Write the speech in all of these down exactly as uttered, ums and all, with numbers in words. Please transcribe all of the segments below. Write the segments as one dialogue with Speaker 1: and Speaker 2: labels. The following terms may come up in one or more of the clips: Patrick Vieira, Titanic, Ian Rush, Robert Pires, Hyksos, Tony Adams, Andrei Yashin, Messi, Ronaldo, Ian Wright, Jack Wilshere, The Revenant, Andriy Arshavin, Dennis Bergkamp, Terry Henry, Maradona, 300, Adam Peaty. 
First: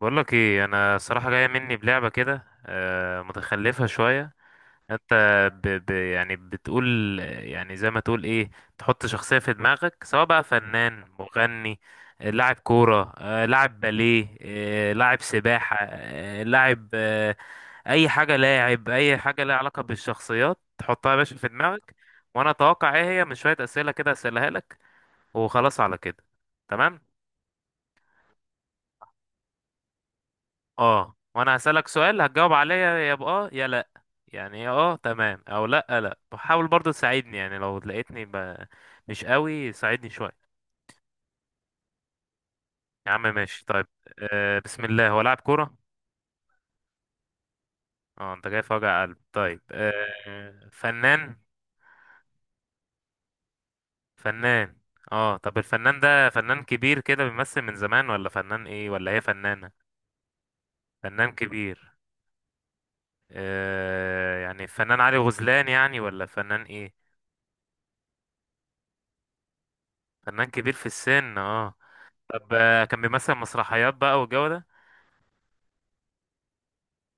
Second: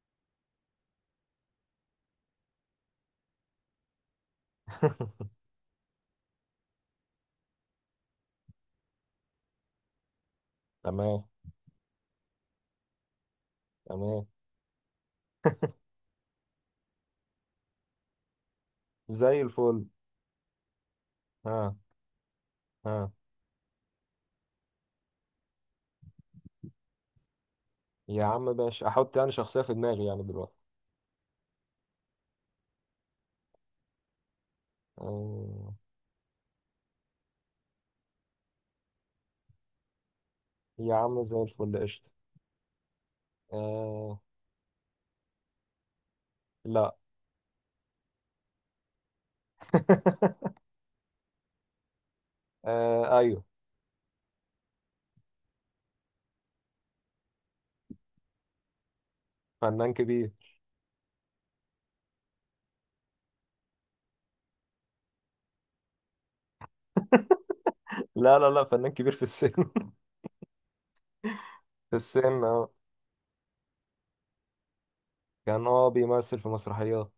Speaker 1: بقولك ايه، انا صراحة جاية مني بلعبة كده آه، متخلفة شوية. انت ب ب يعني بتقول، يعني زي ما تقول ايه، تحط شخصية في دماغك، سواء بقى فنان،
Speaker 2: تمام،
Speaker 1: مغني، آه، لاعب كورة، آه، لاعب
Speaker 2: تمام.
Speaker 1: باليه، آه، لاعب سباحة، آه، لاعب آه، اي حاجة، لاعب اي
Speaker 2: زي
Speaker 1: حاجة لها علاقة
Speaker 2: الفل.
Speaker 1: بالشخصيات، تحطها يا باشا في
Speaker 2: ها،
Speaker 1: دماغك. وانا اتوقع ايه
Speaker 2: ها.
Speaker 1: هي، من شوية اسئلة كده اسألها لك، وخلاص على كده. تمام.
Speaker 2: يا عم ماشي، احط يعني شخصية في دماغي يعني دلوقتي.
Speaker 1: اه، وانا هسألك سؤال هتجاوب عليا يا بآه يا لا، يعني يا اه تمام او
Speaker 2: آه.
Speaker 1: لا. لا، بحاول برضو تساعدني، يعني لو لقيتني ب... مش قوي، ساعدني شوية.
Speaker 2: يا عم زي الفل، قشطة.
Speaker 1: يا عم ماشي، طيب.
Speaker 2: آه،
Speaker 1: آه بسم الله، هو لاعب كورة؟
Speaker 2: لا.
Speaker 1: اه، انت جاي في وجع قلب. طيب، آه فنان؟
Speaker 2: آه، ايوه،
Speaker 1: فنان، اه. طب الفنان ده فنان كبير كده بيمثل من زمان، ولا فنان ايه، ولا هي فنانة؟
Speaker 2: فنان كبير.
Speaker 1: فنان كبير. آه يعني فنان علي غزلان يعني، ولا فنان ايه؟
Speaker 2: لا، لا، لا، فنان كبير في السن.
Speaker 1: فنان كبير في السن، اه.
Speaker 2: في السن،
Speaker 1: طب
Speaker 2: اه.
Speaker 1: آه، كان بيمثل مسرحيات بقى والجو ده؟
Speaker 2: كان هو بيمثل في مسرحيات،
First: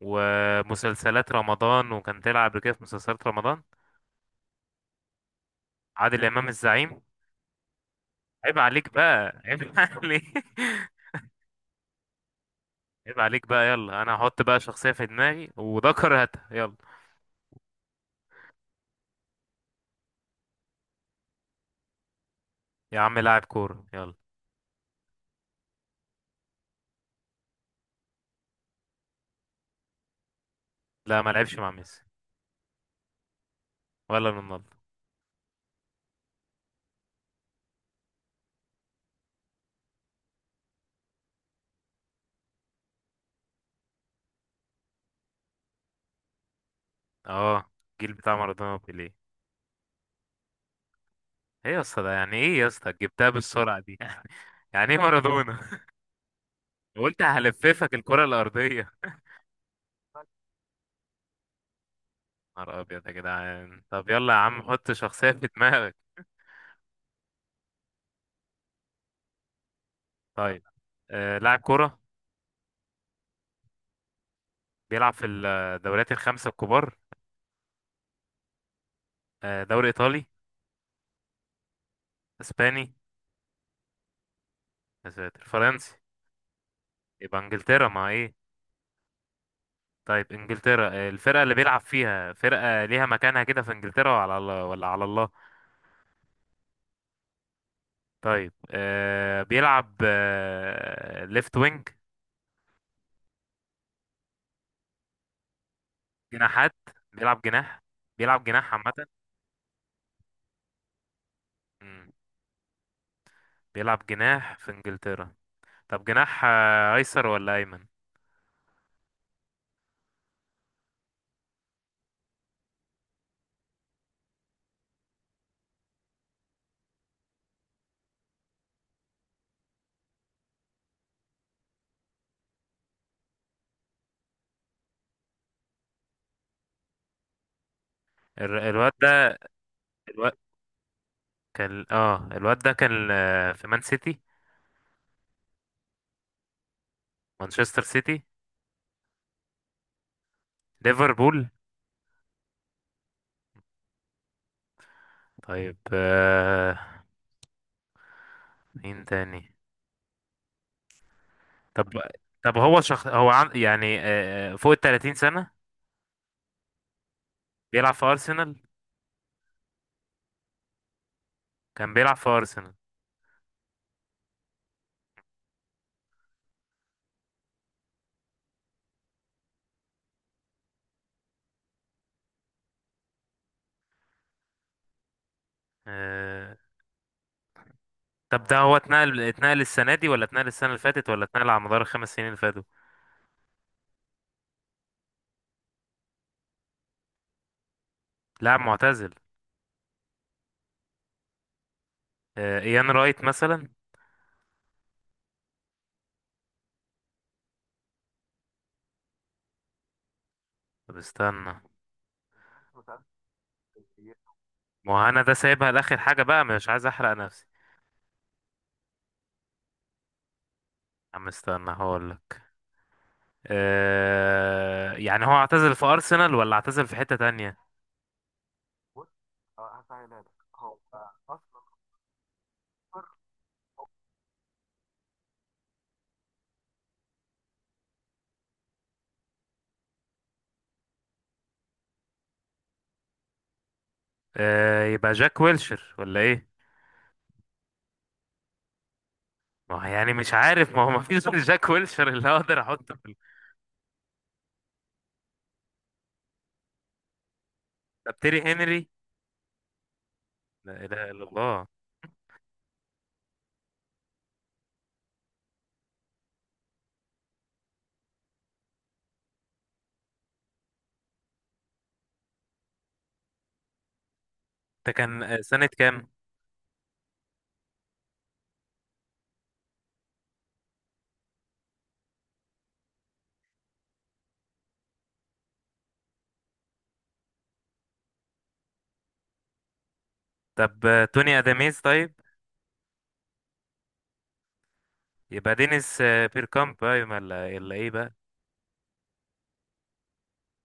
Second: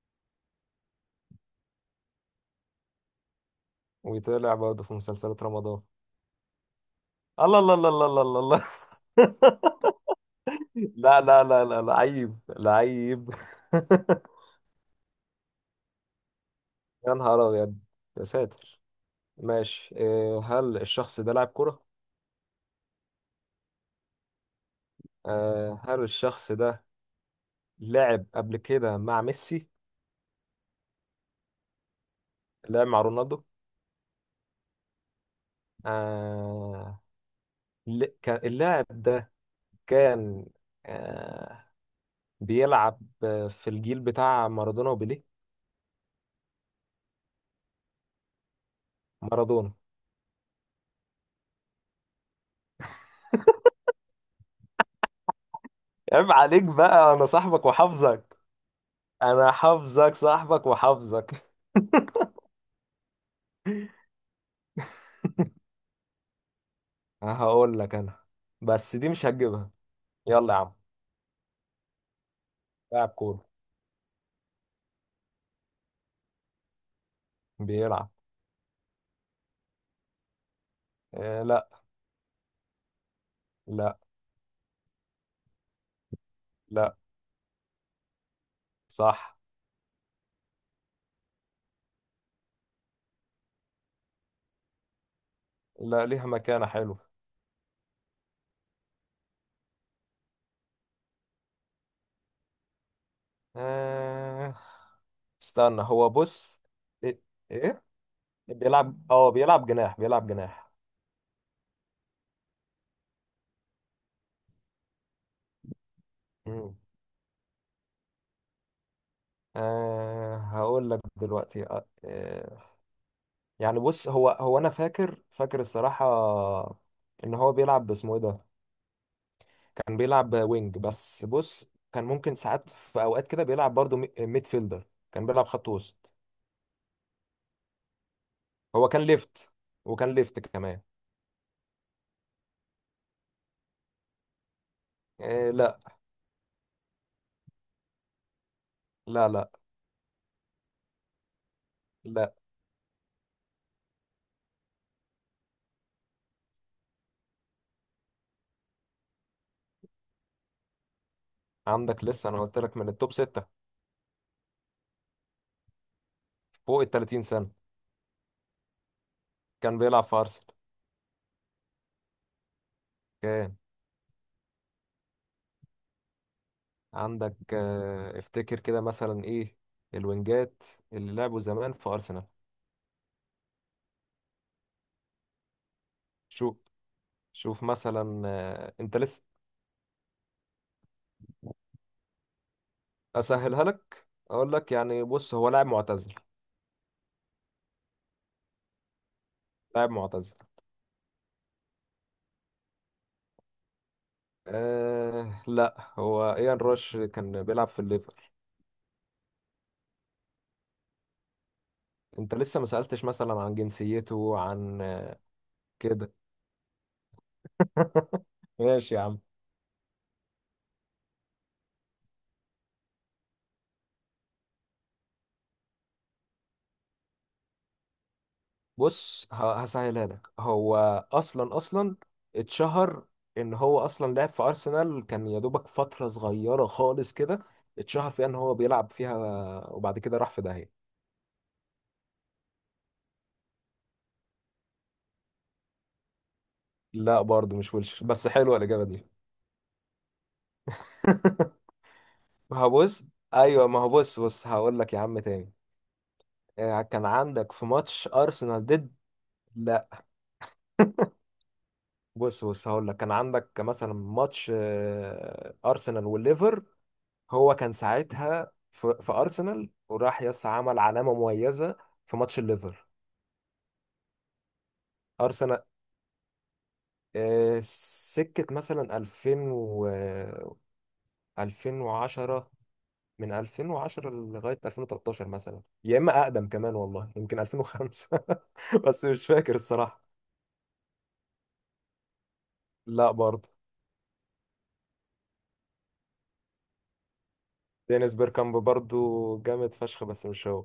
Speaker 1: ومسلسلات رمضان، وكان طلع قبل كده في مسلسلات رمضان؟
Speaker 2: ويطلع برضه في مسلسلات رمضان.
Speaker 1: عادل امام، الزعيم.
Speaker 2: الله، الله، الله، الله، الله، الله،
Speaker 1: عيب
Speaker 2: الله.
Speaker 1: عليك بقى، عيب عليك.
Speaker 2: لا، لا، لا، لا، لعيب،
Speaker 1: عيب
Speaker 2: لعيب.
Speaker 1: عليك بقى. يلا، انا هحط بقى شخصية في دماغي، وده كرهتها. يلا.
Speaker 2: يا نهار ابيض. يا ساتر. ماشي. آه، هل الشخص ده لاعب كرة؟
Speaker 1: يا عم، لاعب كورة، يلا.
Speaker 2: آه، هل الشخص ده لعب قبل كده مع ميسي؟
Speaker 1: لا، ما لعبش مع ميسي.
Speaker 2: لعب مع رونالدو؟
Speaker 1: ولا رونالدو.
Speaker 2: آه، ل- كان- اللاعب ده كان، آه، بيلعب آه، في الجيل بتاع مارادونا وبيليه؟
Speaker 1: اه، الجيل بتاع مارادونا وبيليه.
Speaker 2: مارادونا.
Speaker 1: ايه يا اسطى ده؟ يعني ايه يا اسطى جبتها بالسرعة دي؟ يعني ايه مارادونا؟
Speaker 2: عيب عليك بقى،
Speaker 1: قلت
Speaker 2: أنا صاحبك
Speaker 1: هلففك الكرة
Speaker 2: وحافظك.
Speaker 1: الأرضية.
Speaker 2: أنا حافظك، صاحبك وحافظك.
Speaker 1: نهار ابيض يا جدعان. طب يلا يا عم، حط شخصية في دماغك.
Speaker 2: هقول لك أنا، بس دي مش هتجيبها. يلا يا
Speaker 1: طيب.
Speaker 2: عم.
Speaker 1: آه لاعب كرة؟
Speaker 2: لاعب كورة.
Speaker 1: بيلعب في الدوريات الخمسة الكبار.
Speaker 2: بيلعب.
Speaker 1: آه دوري إيطالي؟
Speaker 2: آه، لا.
Speaker 1: إسباني؟
Speaker 2: لا.
Speaker 1: يا ساتر، فرنسي؟
Speaker 2: لا.
Speaker 1: يبقى إنجلترا ما إيه.
Speaker 2: صح.
Speaker 1: طيب إنجلترا. آه الفرقة اللي بيلعب فيها، فرقة ليها مكانها كده في إنجلترا، وعلى الله ولا على الله؟
Speaker 2: لا، ليها مكانة حلوة.
Speaker 1: طيب. آه بيلعب آه ليفت وينج؟
Speaker 2: آه... استنى، هو بص.
Speaker 1: جناحات؟
Speaker 2: ايه.
Speaker 1: بيلعب جناح.
Speaker 2: إيه؟
Speaker 1: بيلعب جناح
Speaker 2: بيلعب
Speaker 1: عامة.
Speaker 2: اه بيلعب جناح، بيلعب جناح.
Speaker 1: مم، بيلعب جناح في إنجلترا. طب جناح
Speaker 2: مم.
Speaker 1: آه، أيسر ولا أيمن؟
Speaker 2: آه... هقول لك دلوقتي. آه... آه، يعني بص، هو هو انا فاكر، فاكر الصراحة ان هو بيلعب باسمه ايه ده. كان بيلعب وينج، بس بص كان ممكن ساعات في اوقات كده بيلعب برضو مي- ميد فيلدر. كان بيلعب خط وسط.
Speaker 1: الر-
Speaker 2: هو
Speaker 1: الواد
Speaker 2: كان
Speaker 1: ده.
Speaker 2: ليفت، وكان
Speaker 1: الواد
Speaker 2: ليفت كمان.
Speaker 1: كان اه الواد ده كان آه، في مان سيتي؟
Speaker 2: آه. لا.
Speaker 1: مانشستر سيتي؟
Speaker 2: لا، لا.
Speaker 1: ليفربول؟
Speaker 2: لا.
Speaker 1: طيب. آه مين تاني؟ طب
Speaker 2: عندك لسه، انا
Speaker 1: طب
Speaker 2: قلت لك
Speaker 1: هو
Speaker 2: من
Speaker 1: شخص،
Speaker 2: التوب
Speaker 1: هو
Speaker 2: ستة.
Speaker 1: عن... يعني آه آه، فوق ال ثلاثين سنة؟
Speaker 2: فوق ال 30 سنة
Speaker 1: بيلعب في أرسنال؟
Speaker 2: كان بيلعب في أرسنال.
Speaker 1: كان بيلعب في أرسنال.
Speaker 2: كان. عندك، آه، افتكر كده مثلا ايه، الوينجات اللي لعبوا زمان في أرسنال.
Speaker 1: آه
Speaker 2: شوف. شوف مثلا،
Speaker 1: طب، ده
Speaker 2: آه،
Speaker 1: هو
Speaker 2: انت
Speaker 1: اتنقل،
Speaker 2: لسه.
Speaker 1: اتنقل السنة دي ولا اتنقل السنة اللي فاتت، ولا اتنقل على مدار الخمس سنين اللي فاتوا؟
Speaker 2: اسهلها لك، اقول لك يعني بص، هو لاعب معتزل.
Speaker 1: لاعب معتزل.
Speaker 2: لاعب معتزل.
Speaker 1: آه إيان رايت مثلا؟
Speaker 2: أه لا، هو ايان روش كان بيلعب في الليفر.
Speaker 1: طب استنى.
Speaker 2: انت لسه ما سألتش مثلا عن جنسيته، عن
Speaker 1: ما هو
Speaker 2: آه،
Speaker 1: انا ده سايبها لاخر
Speaker 2: كده.
Speaker 1: حاجه بقى، مش عايز احرق نفسي.
Speaker 2: ماشي يا عم.
Speaker 1: يا عم استنى، هقول لك. أه... يعني هو اعتزل في ارسنال ولا اعتزل في حته تانية؟
Speaker 2: بص، ه- هسهلها لك. هو اصلا، اصلا اتشهر ان هو اصلا لعب في ارسنال، كان يا دوبك فتره صغيره خالص كده. اتشهر فيها ان هو بيلعب فيها، وبعد كده راح في داهيه.
Speaker 1: آه يبقى جاك ويلشر ولا ايه؟
Speaker 2: لا برضه مش ويلش، بس حلوه الاجابه دي.
Speaker 1: ما هو يعني مش عارف، ما هو ما فيش غير جاك ويلشر اللي
Speaker 2: ما
Speaker 1: اقدر
Speaker 2: هو
Speaker 1: احطه
Speaker 2: بص.
Speaker 1: في ال-
Speaker 2: ايوه، ما هو بص، بص هقول لك يا عم تاني. آه، كان عندك في ماتش
Speaker 1: طب تيري
Speaker 2: ارسنال
Speaker 1: هنري؟
Speaker 2: ضد. لا.
Speaker 1: لا اله الا الله.
Speaker 2: بص، بص هقول لك، كان عندك مثلا ماتش، آه، ارسنال والليفر. هو كان ساعتها في, في ارسنال، وراح يس عمل علامه مميزه في ماتش الليفر.
Speaker 1: ده كان آه،
Speaker 2: ارسنال.
Speaker 1: سنة كام؟
Speaker 2: آه، سكه مثلا ألفين و ألفين وعشرة. من ألفين وعشرة لغايه ألفين وتلتاشر مثلا، يا اما اقدم كمان والله يمكن ألفين وخمسة. بس مش فاكر الصراحه.
Speaker 1: طب آه، توني اداميز طيب؟
Speaker 2: لا برضه.
Speaker 1: يبقى دينيس آه، بيركامب بقى، ولا ولا ايه بقى؟
Speaker 2: دينيس بيركامب برضه جامد فشخ، بس مش هو.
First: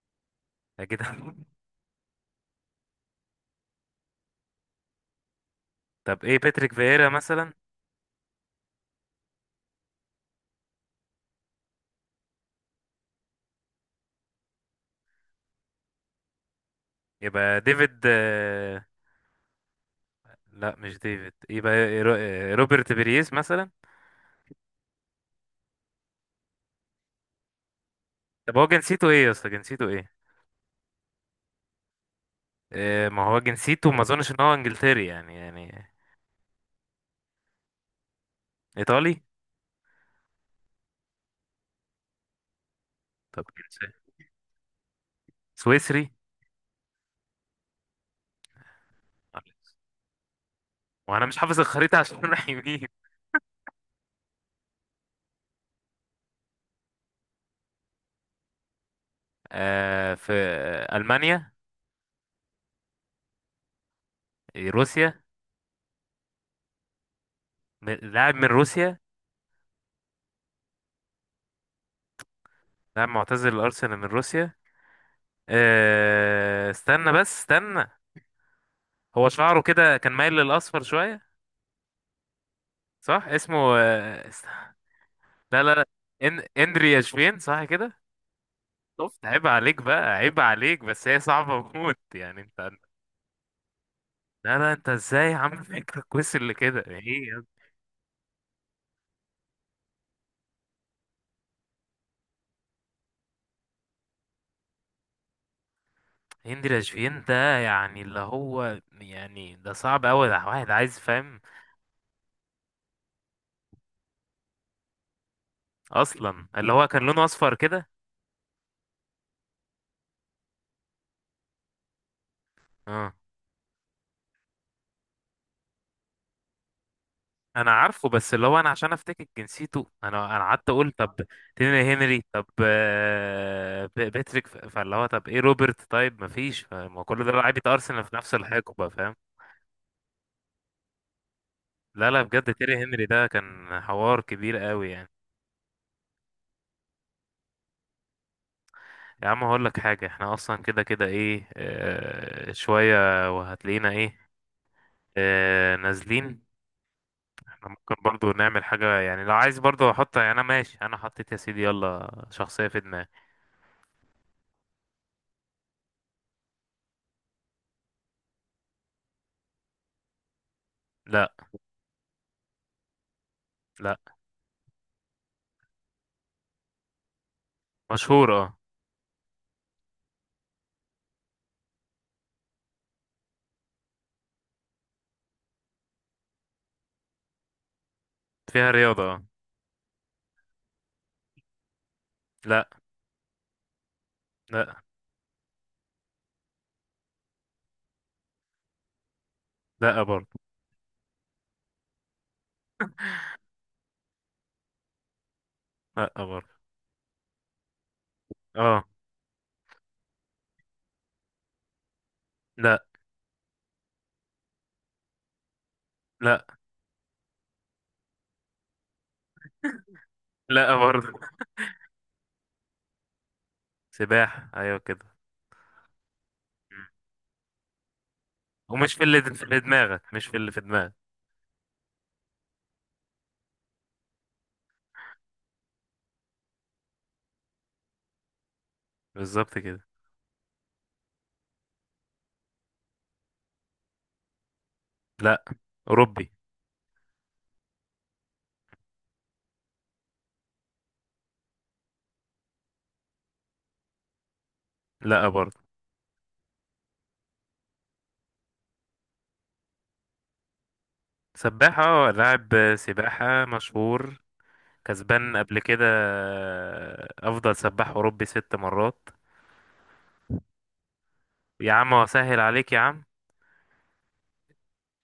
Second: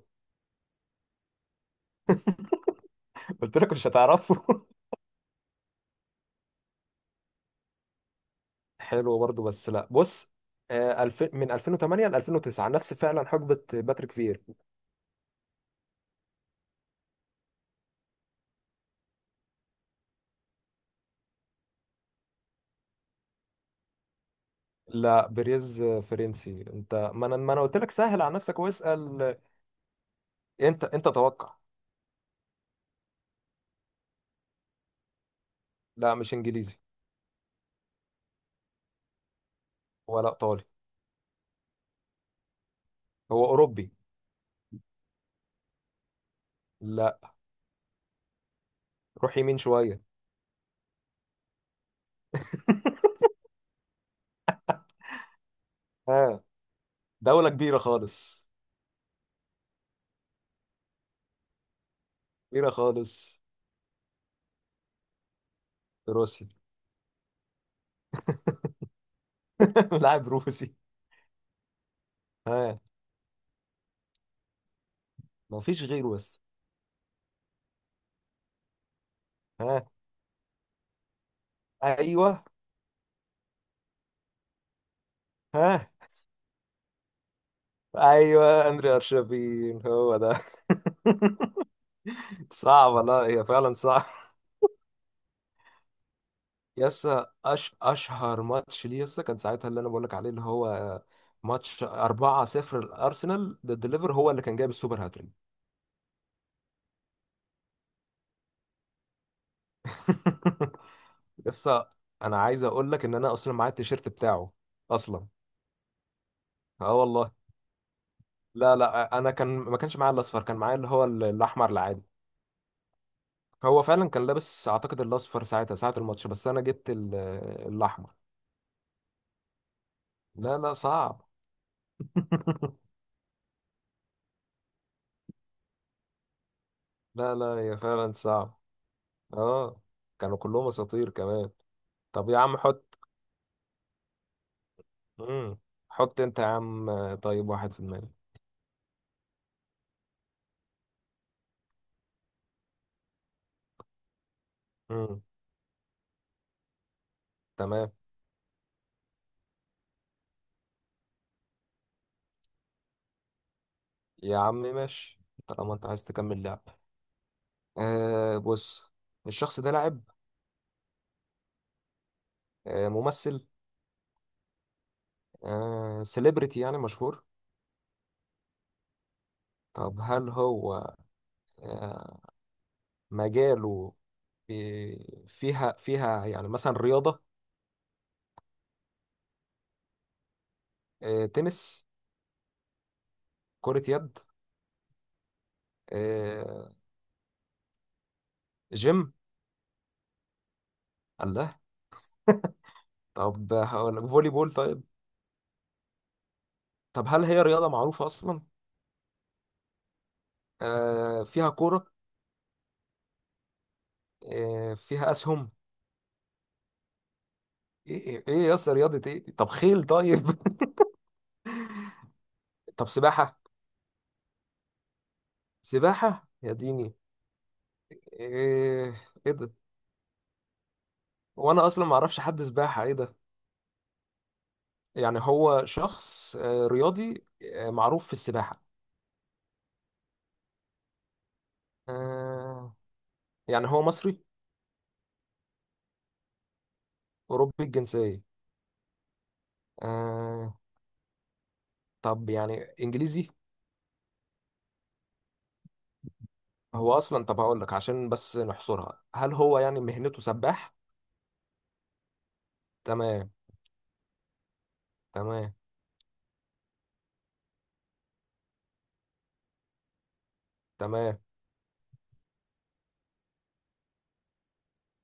Speaker 1: اكيد.
Speaker 2: قلت لك مش هتعرفه.
Speaker 1: طب ايه، باتريك فييرا مثلا؟
Speaker 2: حلو برضه، بس لا، بص. آه، ألفين، من ألفين وثمانية ل ألفين وتسعة، نفس فعلا حقبه باتريك فيرا.
Speaker 1: يبقى ديفيد آه، لا مش ديفيد، يبقى رو- آه، روبرت بيريز مثلا؟
Speaker 2: لا، بريز فرنسي. انت، ما انا ما انا قلت لك سهل على
Speaker 1: طب
Speaker 2: نفسك
Speaker 1: هو جنسيته ايه يا
Speaker 2: واسال.
Speaker 1: اسطى، جنسيته ايه؟
Speaker 2: انت انت توقع.
Speaker 1: آه، ما هو جنسيته ما اظنش ان هو انجلتري يعني يعني.
Speaker 2: لا، مش انجليزي.
Speaker 1: ايطالي؟
Speaker 2: ولا ايطالي.
Speaker 1: طب
Speaker 2: هو اوروبي.
Speaker 1: سويسري؟
Speaker 2: لا. روح يمين شويه.
Speaker 1: وانا مش حافظ الخريطة عشان رايح يمين.
Speaker 2: ها. دوله كبيره خالص.
Speaker 1: آه في ألمانيا؟
Speaker 2: كبيره خالص.
Speaker 1: روسيا؟
Speaker 2: روسي.
Speaker 1: م- لاعب من روسيا؟
Speaker 2: لاعب روسي. ها.
Speaker 1: لاعب معتزل الأرسنال من روسيا.
Speaker 2: ما فيش غيره بس.
Speaker 1: آه استنى بس استنى. هو شعره
Speaker 2: ها.
Speaker 1: كده كان مايل للأصفر شوية؟
Speaker 2: ايوه.
Speaker 1: صح، اسمه آه است... لا، لا، لا.
Speaker 2: ها.
Speaker 1: إن... اندري ياشفين، صح كده؟
Speaker 2: ايوه، اندري
Speaker 1: عيب عليك
Speaker 2: ارشافين،
Speaker 1: بقى،
Speaker 2: هو
Speaker 1: عيب
Speaker 2: ده.
Speaker 1: عليك. بس هي صعبة موت يعني انت.
Speaker 2: صعبه. لا، هي فعلا صعبه.
Speaker 1: لا، لا، انت ازاي عامل فكرك وصل لكده
Speaker 2: يسا،
Speaker 1: ايه؟
Speaker 2: أش... اشهر ماتش ليه، يسا كان ساعتها، اللي انا بقول لك عليه، اللي هو ماتش أربعة صفر الارسنال ضد ليفر، هو اللي كان جايب السوبر هاتريك.
Speaker 1: هند رشفين ده يعني، اللي هو يعني، ده صعب قوي، ده واحد عايز فاهم.
Speaker 2: لسه. انا عايز اقول لك ان انا اصلا معايا التيشيرت بتاعه اصلا.
Speaker 1: اصلا اللي هو
Speaker 2: اه
Speaker 1: كان لونه
Speaker 2: والله.
Speaker 1: اصفر كده؟
Speaker 2: لا، لا، انا كان ما كانش معايا الاصفر، كان معايا اللي هو ال- الاحمر العادي.
Speaker 1: اه،
Speaker 2: هو فعلا كان لابس اعتقد الاصفر ساعتها ساعه الماتش، بس انا جبت ال-
Speaker 1: انا عارفه،
Speaker 2: الاحمر.
Speaker 1: بس اللي هو انا عشان افتكر جنسيته، انا انا
Speaker 2: لا،
Speaker 1: قعدت
Speaker 2: لا،
Speaker 1: اقول طب
Speaker 2: صعب.
Speaker 1: تيني هنري، طب آه، ب- باتريك ف- فاللي هو، طب ايه روبرت، طيب مفيش، ما كل ده
Speaker 2: لا،
Speaker 1: لعيبه
Speaker 2: لا، يا
Speaker 1: ارسنال
Speaker 2: فعلا
Speaker 1: في نفس
Speaker 2: صعب.
Speaker 1: الحقبه، فاهم؟
Speaker 2: اه. كانوا كلهم اساطير كمان.
Speaker 1: لا، لا،
Speaker 2: طب يا
Speaker 1: بجد
Speaker 2: عم
Speaker 1: تيري
Speaker 2: حط.
Speaker 1: هنري ده كان حوار كبير قوي يعني.
Speaker 2: مم. حط انت يا عم. آه، طيب واحد في
Speaker 1: يا عم هقول لك حاجه، احنا اصلا كده كده ايه آه، شويه، وهتلاقينا ايه
Speaker 2: المية.
Speaker 1: آه، نازلين. احنا
Speaker 2: تمام.
Speaker 1: ممكن برضو نعمل حاجة، يعني لو عايز برضو احط، يعني انا ماشي، انا حطيت يا سيدي، يلا شخصية في دماغي.
Speaker 2: يا عم ماشي. طالما انت عايز تكمل لعب، آه. بص، الشخص ده لاعب.
Speaker 1: لا.
Speaker 2: آه، ممثل.
Speaker 1: لا.
Speaker 2: آه، سيلبرتي يعني مشهور.
Speaker 1: مشهورة، اه.
Speaker 2: طب هل هو، آه، مجاله، في- فيها فيها يعني مثلا رياضة؟
Speaker 1: فيها رياضة، اه.
Speaker 2: آه، تنس.
Speaker 1: لا.
Speaker 2: كرة يد.
Speaker 1: لا.
Speaker 2: آه، جيم.
Speaker 1: لا برضو.
Speaker 2: الله. طب هقول فولي بول طيب.
Speaker 1: لا برضو.
Speaker 2: طب هل هي رياضة معروفة أصلا؟
Speaker 1: اه.
Speaker 2: آه، فيها كورة.
Speaker 1: لا.
Speaker 2: آه، فيها أسهم.
Speaker 1: لا.
Speaker 2: ايه، ايه، إيه يا اسطى، رياضة ايه؟ طب خيل طيب.
Speaker 1: لا برضو.
Speaker 2: طب سباحة.
Speaker 1: سباحة، ايوه كده.
Speaker 2: سباحة يا
Speaker 1: مم.
Speaker 2: ديني.
Speaker 1: ومش
Speaker 2: ايه،
Speaker 1: في اللي
Speaker 2: ايه
Speaker 1: في
Speaker 2: ده.
Speaker 1: اللي دماغك، مش في اللي في دماغك.
Speaker 2: وانا اصلا ما اعرفش حد سباحة، ايه ده. يعني هو شخص آه، رياضي آه، معروف في السباحة.
Speaker 1: بالظبط كده.
Speaker 2: آه. يعني هو مصري.
Speaker 1: لا. اوروبي.
Speaker 2: اوروبي الجنسية. آه. طب يعني انجليزي.
Speaker 1: لا برضو.
Speaker 2: هو اصلا، طب هقول لك عشان بس نحصرها، هل هو يعني مهنته سباح؟
Speaker 1: سباحة، اه، لاعب
Speaker 2: تمام،
Speaker 1: سباحة مشهور. كسبان
Speaker 2: تمام،
Speaker 1: قبل كده آه، افضل سباح اوروبي ست مرات.
Speaker 2: تمام،
Speaker 1: يا عم، وسهل عليك يا عم،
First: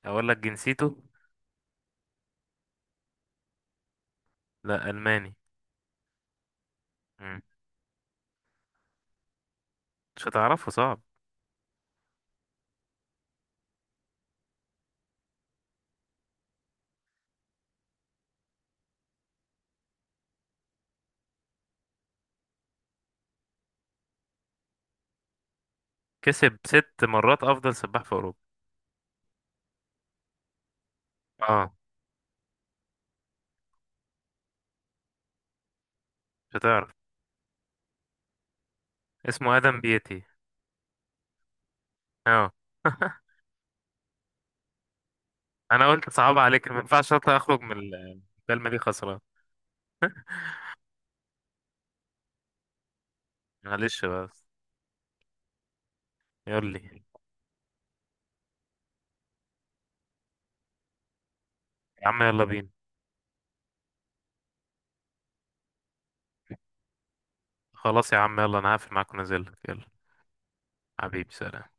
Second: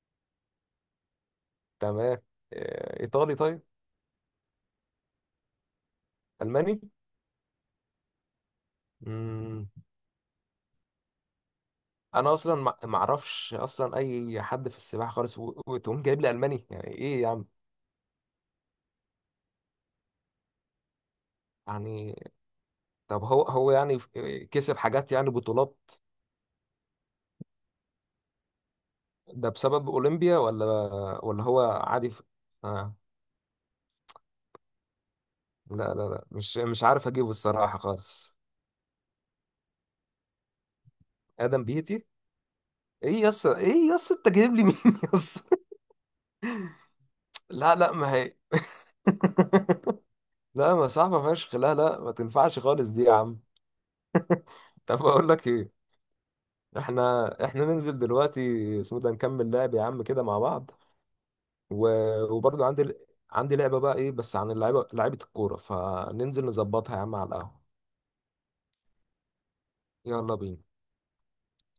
Speaker 1: اقول لك جنسيته.
Speaker 2: تمام. آه، ايطالي طيب.
Speaker 1: لا، الماني.
Speaker 2: الماني.
Speaker 1: مم.
Speaker 2: مم.
Speaker 1: مش هتعرفه، صعب.
Speaker 2: انا اصلا، ما ما اعرفش اصلا اي حد في السباحه خالص، و- وتقوم جايب لي الماني يعني ايه يا عم. يعني طب، هو هو يعني، ف- كسب حاجات يعني بطولات.
Speaker 1: كسب ست مرات افضل سباح في اوروبا.
Speaker 2: ده بسبب اولمبيا ولا، ولا هو
Speaker 1: اه،
Speaker 2: عادي ف... آه. لا، لا، لا،
Speaker 1: مش
Speaker 2: مش مش
Speaker 1: هتعرف.
Speaker 2: عارف اجيبه الصراحه خالص.
Speaker 1: اسمه ادم بيتي.
Speaker 2: ادم بيتي.
Speaker 1: اه.
Speaker 2: ايه يس، ايه يس، انت جايب لي مين؟ يس.
Speaker 1: انا قلت صعب عليك، ما ينفعش اطلع اخرج من
Speaker 2: لا، لا، ما
Speaker 1: ال-
Speaker 2: هي.
Speaker 1: الكلمه دي خسران.
Speaker 2: لا، ما صعبه فشخ، لا، لا، ما تنفعش خالص دي يا عم.
Speaker 1: معلش بس.
Speaker 2: طب اقول لك ايه.
Speaker 1: يقول لي.
Speaker 2: احنا احنا ننزل دلوقتي اسمه ده، نكمل لعب يا عم كده مع بعض. و...
Speaker 1: يا عم يلا
Speaker 2: وبرضه
Speaker 1: بينا.
Speaker 2: عندي عندي لعبة بقى ايه، بس عن اللعيبة، لعيبة الكورة، فننزل نظبطها يا عم على القهوة.
Speaker 1: خلاص يا عم، يلا انا هقفل معاك ونازل لك، يلا.
Speaker 2: يلا بينا.
Speaker 1: حبيبي، سلام.